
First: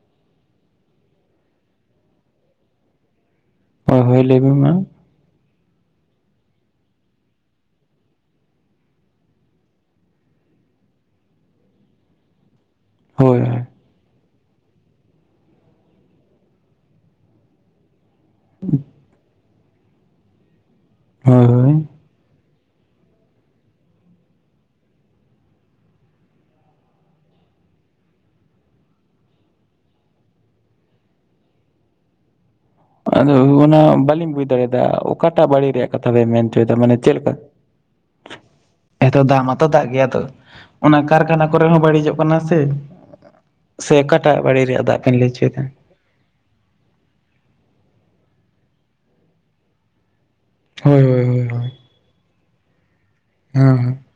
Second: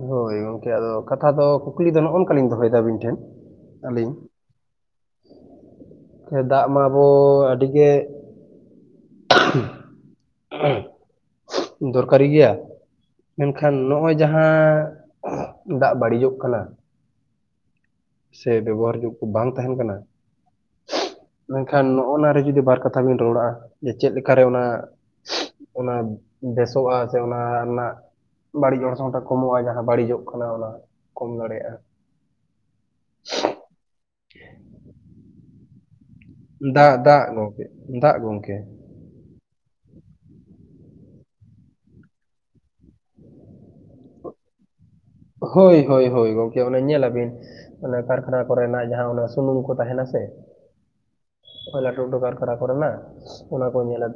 ᱦᱳᱭ ᱜᱚᱝᱠᱮ ᱟᱫᱚ ᱠᱟᱛᱷᱟ ᱫᱚ ᱠᱩᱠᱞᱤ ᱫᱚ ᱱᱚᱜᱼᱚ ᱱᱚᱝᱠᱟᱞᱤᱧ ᱫᱚᱦᱚᱭᱮᱫᱟ ᱟᱹᱵᱤᱱ ᱴᱷᱮᱱ ᱦᱳᱭ ᱟᱹᱞᱤᱧ ᱦᱳᱭ ᱞᱟᱹᱭ ᱵᱤᱱ ᱢᱟ ᱾ ᱫᱟᱜ ᱢᱟ ᱟᱵᱚ ᱟᱹᱰᱤ ᱜᱮ [inaudible] ᱫᱚᱨᱠᱟᱨᱤ ᱜᱮᱭᱟ ᱾ ᱦᱳᱭ ᱦᱳᱭ ᱢᱮᱱᱠᱷᱟᱱ ᱱᱚᱜᱼᱚᱭ ᱡᱟᱦᱟᱸ ᱫᱟᱜ ᱵᱟᱹᱲᱤᱡᱚᱜ ᱠᱟᱱᱟ ᱥᱮ ᱵᱮᱵᱚᱦᱟᱨ ᱡᱩᱜ ᱠᱚ ᱵᱟᱝ ᱛᱟᱦᱮᱱ ᱠᱟᱱᱟ ᱦᱳᱭ ᱢᱮᱱᱠᱷᱟᱱ ᱦᱳᱭ ᱱᱚᱜᱼᱚ ᱱᱟ ᱨᱮ ᱡᱩᱫᱤ ᱵᱟᱨ ᱠᱟ ᱛᱷᱟ ᱵᱤᱱ ᱨᱚᱲᱟᱼᱟ ᱡᱮ ᱪᱮᱫ ᱠᱟᱨᱮ ᱚᱱᱟ ᱚᱱᱟ ᱵᱮᱥᱚᱜᱼᱟ ᱥᱮ ᱚᱱᱟ ᱨᱮᱱᱟᱜ ᱵᱟᱹᱲᱤᱡ ᱚᱨᱥᱚᱝᱴᱟᱜ ᱠᱚᱢᱚᱜᱼᱟ ᱡᱟᱦᱟᱸ ᱵᱟᱹᱲᱤᱡᱚᱜ ᱠᱟᱱᱟ ᱚᱱᱟ ᱠᱚᱢ ᱫᱟᱲᱮᱭᱟᱜᱼᱟ᱾ ᱟᱫᱚ ᱚᱱᱟ ᱵᱟᱞᱤᱝ ᱵᱩᱡ ᱫᱟᱲᱮᱭᱟᱫᱟ ᱚᱠᱟᱴᱟ ᱵᱟᱹᱲᱤ ᱨᱮᱭᱟᱜ ᱠᱟᱛᱷᱟ ᱵᱮᱱ ᱢᱮᱱ ᱦᱚᱪᱚᱭᱫᱟ ᱫᱟᱜ ᱢᱟᱱᱮ ᱪᱮᱫ ᱫᱟᱜ ᱞᱮᱠᱟ? ᱜᱚᱝᱠᱮ ᱫᱟᱜ ᱜᱚᱝᱠᱮ [inaudible] ᱦᱮᱸ ᱛᱚ ᱫᱟᱜ ᱢᱟᱛᱚ ᱫᱟᱜ ᱜᱮᱭᱟ ᱛᱚ ᱚᱱᱟ ᱠᱟᱨᱠᱷᱟᱱᱟ ᱠᱚᱨᱮ ᱦᱚᱸ ᱵᱟᱹᱲᱤᱡᱚᱜ ᱠᱟᱱᱟ ᱥᱮ᱾ ᱥᱮ ᱚᱠᱟᱴᱟᱜ ᱵᱟᱲᱤᱡ ᱨᱮᱭᱟᱜ ᱫᱟ ᱦᱳᱭ ᱦᱳᱭ ᱦᱳᱭ ᱜᱚᱝᱠᱮ ᱚᱱᱮ ᱧᱮᱞᱟᱵᱤᱱ ᱟᱵᱤᱱ ᱠᱟᱨᱠᱷᱟᱱᱟ ᱠᱚᱨᱮᱱᱟᱜ ᱡᱟᱦᱟᱸ ᱚᱱᱟ ᱥᱩᱱᱩᱢ ᱠᱚ ᱛᱟᱦᱮᱸᱱᱟ ᱥᱮ ᱦᱳᱭ ᱦᱳᱭ ᱦᱳᱭ ᱞᱟᱴᱷᱩ ᱞᱟᱴᱷᱩ ᱠᱟᱨᱠᱷᱟᱱᱟ ᱠᱚᱨᱮᱱᱟᱜ ᱦᱳᱭ ᱦᱳᱭ ᱚᱱᱟ ᱦᱳᱭ ᱠᱚ ᱦᱮᱸ ᱧᱮᱞᱟ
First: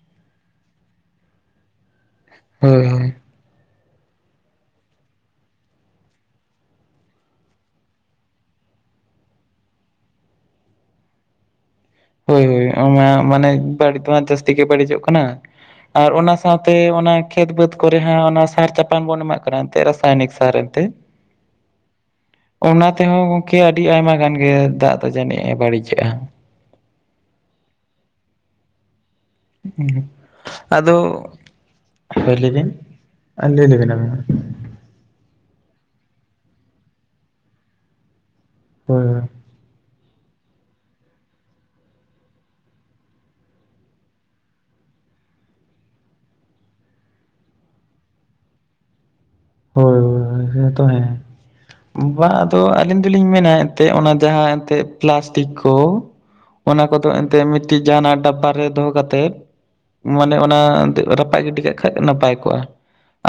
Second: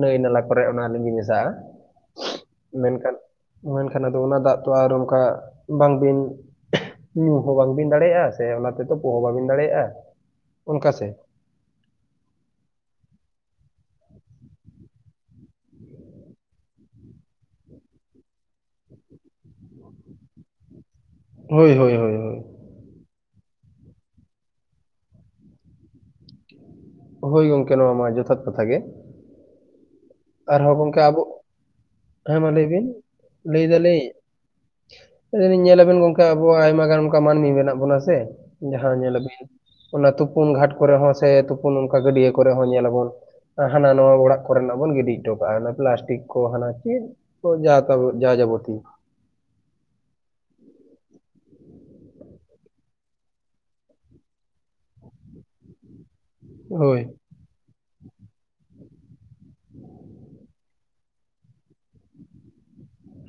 ᱱᱟᱹᱭ ᱱᱟᱞᱟ ᱠᱚᱨᱮ ᱚᱱᱟ ᱞᱤᱸᱜᱤ ᱢᱮᱥᱟᱜᱼᱟ ᱦᱳᱭ ᱢᱮᱱᱠᱷᱟᱱ ᱦᱳᱭ ᱢᱟ ᱮᱱᱠᱷᱟᱱ ᱟᱫᱚ ᱚᱱᱟ ᱫᱟᱜ ᱫᱚ ᱟᱨᱚ ᱚᱱᱠᱟ ᱵᱟᱝᱵᱤᱱ ᱧᱩ ᱦᱚᱸ ᱵᱟᱝᱵᱤᱱ ᱫᱟᱲᱮᱭᱟᱜᱼᱟ ᱥᱮ ᱚᱱᱟ ᱛᱮ ᱛᱳᱯᱳ ᱦᱚᱸ ᱵᱟᱵᱤᱱ ᱫᱟᱲᱮᱭᱟᱜᱼᱟ᱾ ᱚᱱᱠᱟ ᱥᱮ ᱦᱳᱭ ᱦᱳᱭ ᱚᱱᱟ ᱢᱟᱱᱮ ᱵᱟᱹᱲᱤᱡ ᱫᱚ ᱡᱟᱹᱥᱛᱤ ᱜᱮ ᱵᱟᱹᱲᱤᱡᱚᱜ ᱠᱟᱱᱟ᱾ ᱟᱨ ᱚᱱᱟ ᱥᱟᱶᱛᱮ ᱚᱱᱟ ᱠᱷᱮᱛ ᱵᱟᱹᱫᱽ ᱠᱚᱨᱮ ᱦᱚᱸ ᱚᱱᱟ ᱥᱟᱨ ᱪᱟᱯᱟᱱ ᱵᱚᱱ ᱮᱢᱟᱜ ᱠᱟᱱᱟ ᱮᱱᱛᱮᱫ ᱨᱟᱥᱟᱭᱱᱤᱠ ᱥᱟᱨ ᱛᱮ ᱦᱳᱭ ᱦᱳᱭ ᱦᱳᱭ ᱦᱳᱭ ᱚᱱᱟ ᱛᱮᱦᱚᱸ ᱜᱚᱝᱠᱮ ᱟᱹᱰᱤ ᱟᱭᱢᱟ ᱜᱟᱱ ᱜᱮ ᱫᱟᱜ ᱫᱚ ᱡᱟᱹᱱᱤᱡ ᱮ ᱵᱟᱹᱲᱤᱡᱮᱜᱼᱟ᱾ ᱦᱳᱭ ᱜᱚᱢᱠᱮ ᱱᱚᱣᱟ ᱢᱟ ᱡᱚᱛᱷᱟᱛ ᱠᱟᱛᱷᱟ ᱜᱮ᱾ ᱟᱨᱦᱚᱸ ᱟᱫᱚ ᱜᱚᱢᱠᱮ ᱟᱵᱚ ᱦᱳᱭ ᱦᱮᱸ ᱢᱟ ᱞᱟᱹᱭ ᱞᱟᱹᱭᱵᱤᱱ ᱵᱤᱱ ᱞᱟᱹᱭ ᱞᱮᱵᱤᱱ ᱟᱹᱵᱤᱱ ᱢᱟ ᱤᱧ ᱧᱮᱞᱟᱵᱮᱱ ᱜᱚᱝᱠᱮ ᱟᱵᱚᱣᱟᱜ ᱟᱭᱢᱟ ᱜᱟᱱ ᱚᱱᱠᱟ ᱢᱟᱹᱱᱢᱤ ᱢᱮᱱᱟᱜ ᱵᱚᱱᱟ ᱥᱮ᱾ ᱡᱟᱦᱟᱸ ᱦᱳᱭ ᱧᱮᱞᱟᱵᱤᱱ ᱚᱱᱟ ᱛᱩᱯᱩᱱ ᱜᱷᱟᱴ ᱠᱚᱨᱮ ᱦᱚᱸ ᱥᱮ ᱛᱩᱯᱩᱱ ᱚᱱᱠᱟ ᱜᱟᱹᱰᱤᱭᱟᱹ ᱠᱚᱨᱮ ᱦᱚᱸ ᱧᱮᱞᱟᱵᱚᱱ ᱦᱟᱱᱟ ᱱᱟᱣᱟ ᱚᱲᱟᱜ ᱠᱚᱨᱮᱱᱟᱜ ᱵᱚᱱ ᱜᱤᱰᱤ ᱦᱚᱴᱚ ᱠᱟᱜᱼᱟ ᱦᱟᱱᱟ ᱯᱞᱟᱥᱴᱤᱠ ᱠᱚ ᱦᱟᱱᱟ ᱪᱮᱫᱠᱚ ᱡᱟ ᱡᱟᱵᱚᱛᱤ ᱦᱳᱭ ᱦᱳᱭ ᱦᱛ ᱛᱚ ᱦᱮᱸ ᱵᱟᱝ ᱟᱫᱚ ᱟᱹᱞᱤᱧ ᱫᱚᱞᱤᱧ ᱢᱮᱱᱟ ᱮᱱᱛᱮᱫ ᱚᱱᱟ ᱡᱟᱦᱟᱸ ᱮᱱᱛᱮᱫ ᱯᱞᱟᱥᱴᱤᱠ ᱠᱚ ᱚᱱᱟ ᱦᱳᱭ ᱠᱚᱫᱚ ᱮᱱᱛᱮᱫ ᱢᱤᱫᱴᱤᱡ ᱡᱟᱦᱟᱱᱟᱜ ᱰᱟᱵᱵᱟ ᱨᱮ ᱫᱚᱦᱚ ᱠᱟᱛᱮᱫ ᱢᱟᱱᱮ ᱚᱱᱟ ᱨᱟᱯᱟᱜ ᱜᱤᱰᱤ ᱠᱟᱜ ᱠᱷᱟᱡ ᱱᱟᱯᱟᱭ ᱠᱚᱜᱼᱟ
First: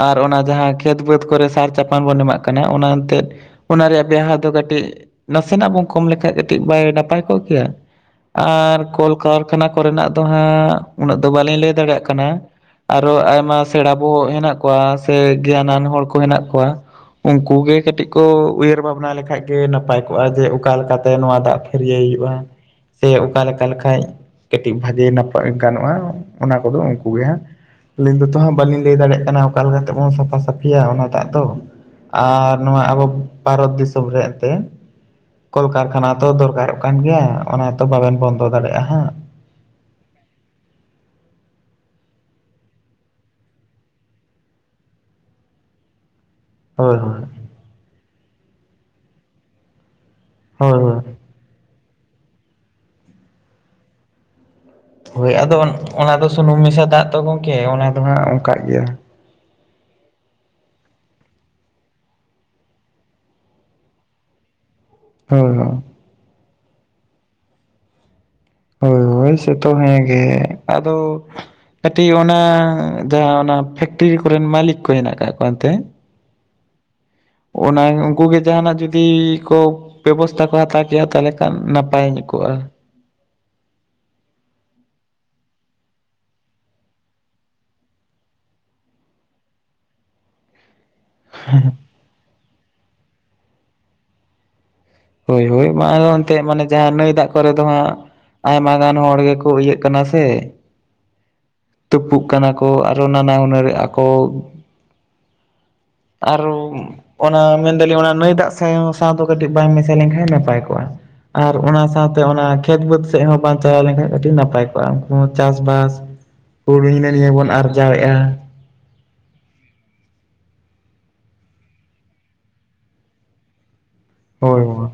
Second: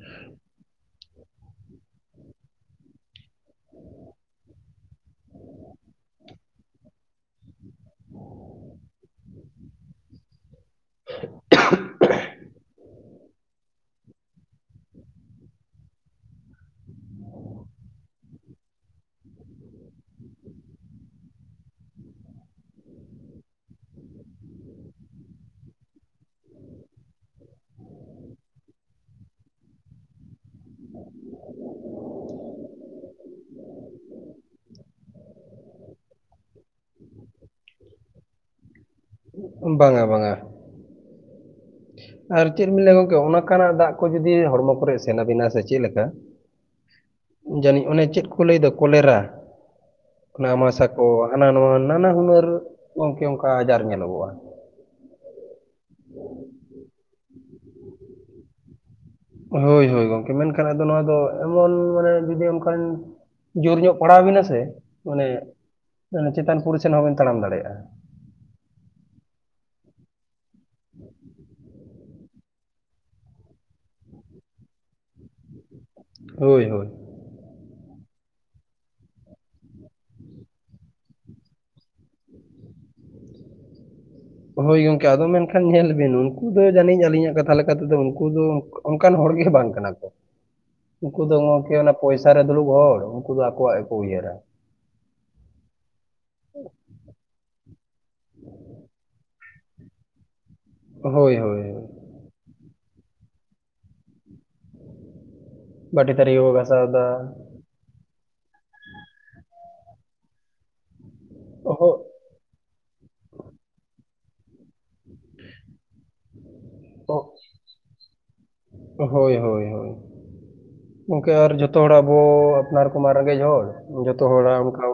ᱟᱨ ᱚᱱᱟ ᱡᱟᱦᱟᱸ ᱠᱷᱮᱛ ᱵᱟᱹᱫᱽ ᱠᱚᱨᱮ ᱥᱟᱨ ᱪᱟᱯᱟᱱ ᱵᱚᱱ ᱮᱢᱟᱜ ᱠᱟᱱᱟ ᱚᱱᱟ ᱮᱱᱛᱮᱫ ᱚᱱᱟ ᱨᱮᱭᱟᱜ ᱵᱮᱣᱦᱟᱨ ᱫᱚ ᱠᱟᱹᱴᱤᱡ ᱱᱟᱥᱮᱱᱟᱜ ᱵᱚᱱ ᱠᱚᱢ ᱞᱮᱠᱷᱟᱡ ᱠᱟᱹᱴᱤᱡ ᱵᱟᱭ ᱱᱟᱯᱟᱭ ᱠᱚᱜ ᱜᱮᱭᱟ ᱟᱨ ᱠᱚᱞ ᱠᱟᱨᱠᱷᱟᱱᱟ ᱠᱚᱨᱮᱱᱟᱜ ᱫᱚ ᱦᱟᱸᱜ ᱩᱱᱟᱹᱜ ᱫᱚ ᱵᱟᱹᱞᱤᱧ ᱞᱟᱹᱭ ᱫᱟᱲᱮᱭᱟᱜ ᱠᱟᱱᱟ ᱟᱨᱚ ᱟᱭᱢᱟ ᱥᱮᱬᱟ ᱵᱚᱦᱚᱜ ᱦᱮᱱᱟᱜ ᱠᱚᱣᱟ ᱥᱮ ᱜᱮᱭᱟᱱᱟᱱ ᱦᱚᱲ ᱠᱚ ᱦᱮᱱᱟᱜ ᱠᱚᱣᱟ ᱩᱱᱠᱩ ᱜᱮ ᱠᱟᱹᱴᱤᱡ ᱠᱚ ᱩᱭᱦᱟᱹᱨ ᱵᱷᱟᱵᱽᱱᱟ ᱞᱮᱠᱷᱟᱡ ᱜᱮ ᱱᱟᱯᱟᱭ ᱠᱚᱜᱼᱟ ᱡᱮ ᱚᱠᱟ ᱞᱮᱠᱟᱛᱮ ᱱᱚᱣᱟ ᱫᱟᱜ ᱯᱷᱟᱹᱨᱭᱟᱹᱭ ᱦᱩᱭᱩᱜᱼᱟ ᱥᱮ ᱚᱠᱟ ᱞᱮᱠᱟ ᱞᱮᱠᱷᱟᱡ ᱠᱟᱹᱴᱤᱡ ᱵᱷᱟᱜᱮ ᱱᱟᱯᱟᱭ ᱜᱟᱱᱚᱜᱼᱟ ᱚᱱᱟ ᱠᱚᱫᱚ ᱩᱱᱠᱩ ᱜᱮ ᱦᱟᱸᱜ ᱟᱹᱞᱤᱧ ᱫᱚ ᱦᱟᱸᱜ ᱵᱟᱹᱞᱤᱧ ᱞᱟᱹᱭ ᱫᱟᱲᱮᱭᱟᱜ ᱠᱟᱱᱟ ᱚᱠᱟ ᱞᱮᱠᱟ ᱞᱮᱠᱟᱛᱮ ᱵᱚᱱ ᱥᱟᱼᱼ ᱼᱼᱯᱷᱟ ᱥᱟᱹᱯᱷᱤᱭᱟ ᱚᱱᱟ ᱫᱟᱜ ᱫᱚ ᱟᱨ ᱱᱚᱣᱟ ᱟᱵᱚ ᱵᱷᱟᱨᱚᱛ ᱫᱤᱥᱚᱢ ᱨᱮ ᱮᱱᱛᱮ ᱠᱚᱞ ᱠᱟᱨᱠᱷᱟᱱᱟ ᱛᱚ ᱫᱚᱨᱠᱟᱨᱚᱜ ᱠᱟᱱ ᱜᱮᱭᱟ ᱚᱱᱟ ᱛᱚ ᱵᱟᱵᱮᱱ ᱵᱚᱱᱫᱚ ᱫᱟᱲᱮᱭᱟᱜᱼᱟ ᱦᱟᱸᱜ ᱵᱟᱝᱟ ᱵᱟᱝᱟ ᱟᱨ ᱪᱮᱫ ᱵᱤᱱ ᱞᱟᱹᱭᱟ ᱜᱚᱝᱠᱮ ᱚᱱᱠᱟᱱᱟᱜ ᱫᱟᱜ ᱠᱚ ᱡᱩᱫᱤ ᱦᱚᱲᱢᱚ ᱠᱚᱨᱮ ᱥᱮᱱ ᱟᱹᱵᱤᱱᱟ ᱥᱮ ᱪᱮᱫ ᱞᱮᱠᱟ ᱦᱳᱭ ᱦᱳᱭ ᱡᱟᱹᱱᱤᱡ ᱚᱱᱮ ᱪᱮᱫ ᱠᱚ ᱞᱟᱹᱭᱟ ᱠᱚᱞᱮᱨᱟ ᱚᱱᱟ ᱦᱳᱭ ᱟᱢᱟᱥᱟ ᱦᱳᱭ ᱠᱚ ᱦᱟᱱᱟ ᱱᱟᱣᱟ ᱱᱟᱱᱟ ᱦᱩᱱᱟᱹᱨ ᱜᱚᱝᱠᱮ ᱚᱱᱠᱟ ᱟᱡᱟᱨ ᱧᱮᱞᱚᱜᱚᱜᱼᱟ ᱦᱳᱭ ᱟᱫᱚ ᱚᱱᱟ ᱫᱚ ᱥᱩᱱᱩᱢ ᱢᱮᱥᱟ ᱫᱟᱜ ᱛᱚ ᱜᱚᱝᱠᱮ ᱚᱱᱟ ᱫᱚ ᱦᱟᱸᱜ ᱚᱱᱠᱟᱜ ᱜᱮᱭᱟ ᱦᱳᱭ ᱦᱳᱭ ᱜᱚᱢᱠᱮ ᱢᱮᱱᱠᱷᱟᱱ ᱟᱫᱚ ᱱᱚᱣᱟ ᱫᱚ ᱮᱢᱚᱱ ᱢᱟᱱᱮ ᱡᱩᱫᱤ ᱚᱱᱠᱟ ᱡᱳᱨ ᱧᱚᱜ ᱯᱟᱲᱟᱣ ᱟᱵᱤᱱᱟ ᱥᱮ ᱢᱟᱱᱮ ᱦᱳᱭ ᱦᱳᱭ ᱪᱮᱛᱟᱱ ᱯᱩᱨᱤᱥᱮᱱ ᱦᱚᱸᱵᱤᱱ ᱛᱟᱲᱟᱢ ᱫᱟᱲᱮᱭᱟᱜᱼᱟ ᱦᱳᱭ ᱦᱳᱭ ᱥᱮᱛᱚ ᱦᱮᱸ ᱜᱮ ᱟᱫᱚ ᱠᱟᱹᱴᱤᱡ ᱚᱱᱟ ᱡᱟᱦᱟᱸ ᱚᱱᱟ ᱯᱷᱮᱠᱴᱨᱤ ᱠᱚᱨᱮᱱ ᱢᱟᱞᱤᱠ ᱠᱚ ᱦᱮᱱᱟᱜ ᱟᱠᱟᱫ ᱠᱚᱣᱟ ᱮᱱᱛᱮ ᱦᱳᱭ ᱦᱳᱭ ᱚᱱᱟ ᱩᱱᱠᱩ ᱜᱮ ᱡᱟᱦᱟᱱᱟᱜ ᱡᱩᱫᱤ ᱠᱚ ᱵᱮᱵᱚᱥᱛᱷᱟ ᱠᱚ ᱦᱟᱛᱟᱣ ᱠᱮᱭᱟ ᱛᱟᱦᱚᱞᱮ ᱠᱷᱟᱱ ᱱᱟᱯᱟᱭ ᱧᱚᱜ ᱠᱚᱜᱼᱟ ᱦᱳᱭ ᱜᱚᱝᱠᱮ ᱟᱫᱚ ᱢᱮᱱᱠᱷᱟᱱ ᱧᱮᱞ ᱵᱤᱱ ᱩᱱᱠᱩ ᱫᱚ ᱡᱟᱹᱱᱤᱡ ᱟᱹᱞᱤᱧᱟᱜ ᱠᱟᱛᱷᱟ ᱞᱮᱠᱟᱛᱮ ᱫᱚ ᱩᱱᱠᱩ ᱫᱚ ᱚᱱᱠᱟᱱ ᱦᱚᱲ ᱜᱮ ᱵᱟᱝ ᱠᱟᱱᱟ ᱠᱚ ᱩᱱᱠᱩ ᱫᱚ ᱜᱚᱝᱠᱮ ᱯᱚᱭᱥᱟ ᱨᱮ ᱫᱩᱲᱩᱵ ᱦᱚᱲ ᱩᱱᱠᱩ ᱫᱚ ᱟᱠᱚᱣᱟᱜ ᱜᱮᱠᱚ ᱩᱭᱦᱟᱹᱨᱟ ᱦᱳᱭ ᱦᱳᱭ ᱢᱟ ᱟᱫᱚ ᱮᱱᱛᱮ ᱢᱟᱱᱮ ᱡᱟᱦᱟᱸ ᱱᱟᱹᱭ ᱫᱟᱜ ᱠᱚᱨᱮ ᱫᱚ ᱦᱟᱸᱜ ᱟᱭᱢᱟ ᱜᱟᱱ ᱦᱚᱲ ᱜᱮᱠᱚ ᱤᱭᱟᱹᱜ ᱠᱟᱱᱟ ᱥᱮ ᱦᱳᱭ ᱦᱳᱭ ᱛᱩᱯᱩᱜ ᱠᱟᱱᱟ ᱠᱚ ᱟᱨᱚ ᱱᱟᱱᱟ ᱦᱩᱱᱟᱹᱨ ᱮᱫᱟᱠᱚ ᱵᱟᱹᱴᱤ ᱛᱷᱟᱹᱨᱤ ᱟᱨ ᱠᱚ ᱜᱷᱟᱥᱟᱣ ᱫᱟ ᱚᱱᱟ ᱢᱮᱱᱫᱟᱞᱤᱧ ᱚᱱᱟ ᱱᱟᱹᱭ ᱫᱟᱜ ᱥᱟᱶ ᱫᱚ ᱠᱟᱹᱴᱤᱡ ᱵᱟᱭ ᱢᱮᱥᱟ ᱞᱮᱱᱠᱷᱟᱱ ᱱᱟᱯᱟᱭ ᱠᱚᱜᱼᱟ ᱟᱨ ᱚᱱᱟ ᱥᱟᱶ ᱛᱮ ᱚᱱᱟ ᱠᱷᱮᱛ ᱵᱟᱹᱫᱽ ᱥᱮᱫ ᱦᱚᱸ ᱵᱟᱝ ᱪᱟᱞᱟᱣ ᱞᱮᱱᱠᱷᱟᱡ ᱟᱹᱰᱤ ᱱᱟᱯᱟᱭ ᱠᱚᱜᱼᱟ ᱪᱟᱥᱵᱟᱥ ᱦᱩᱲᱩ ᱦᱤᱱᱟ ᱱᱤᱭᱟᱹ ᱵᱚᱱ ᱟᱨᱡᱟᱣᱮᱫᱼᱟ ᱦᱳᱭ ᱦᱳᱭ ᱦᱳᱭ ᱜᱚᱝᱠᱮ ᱟᱨ ᱡᱚᱛᱚ ᱦᱚᱲ ᱟᱵᱚ ᱟᱯᱱᱟᱨ ᱠᱚᱢᱟ ᱨᱮᱸᱜᱮᱡ ᱦᱚᱲ ᱡᱚᱛᱚ ᱦᱚᱲᱟᱜ ᱦᱳᱭ ᱚᱱᱠᱟ ᱦᱳᱭ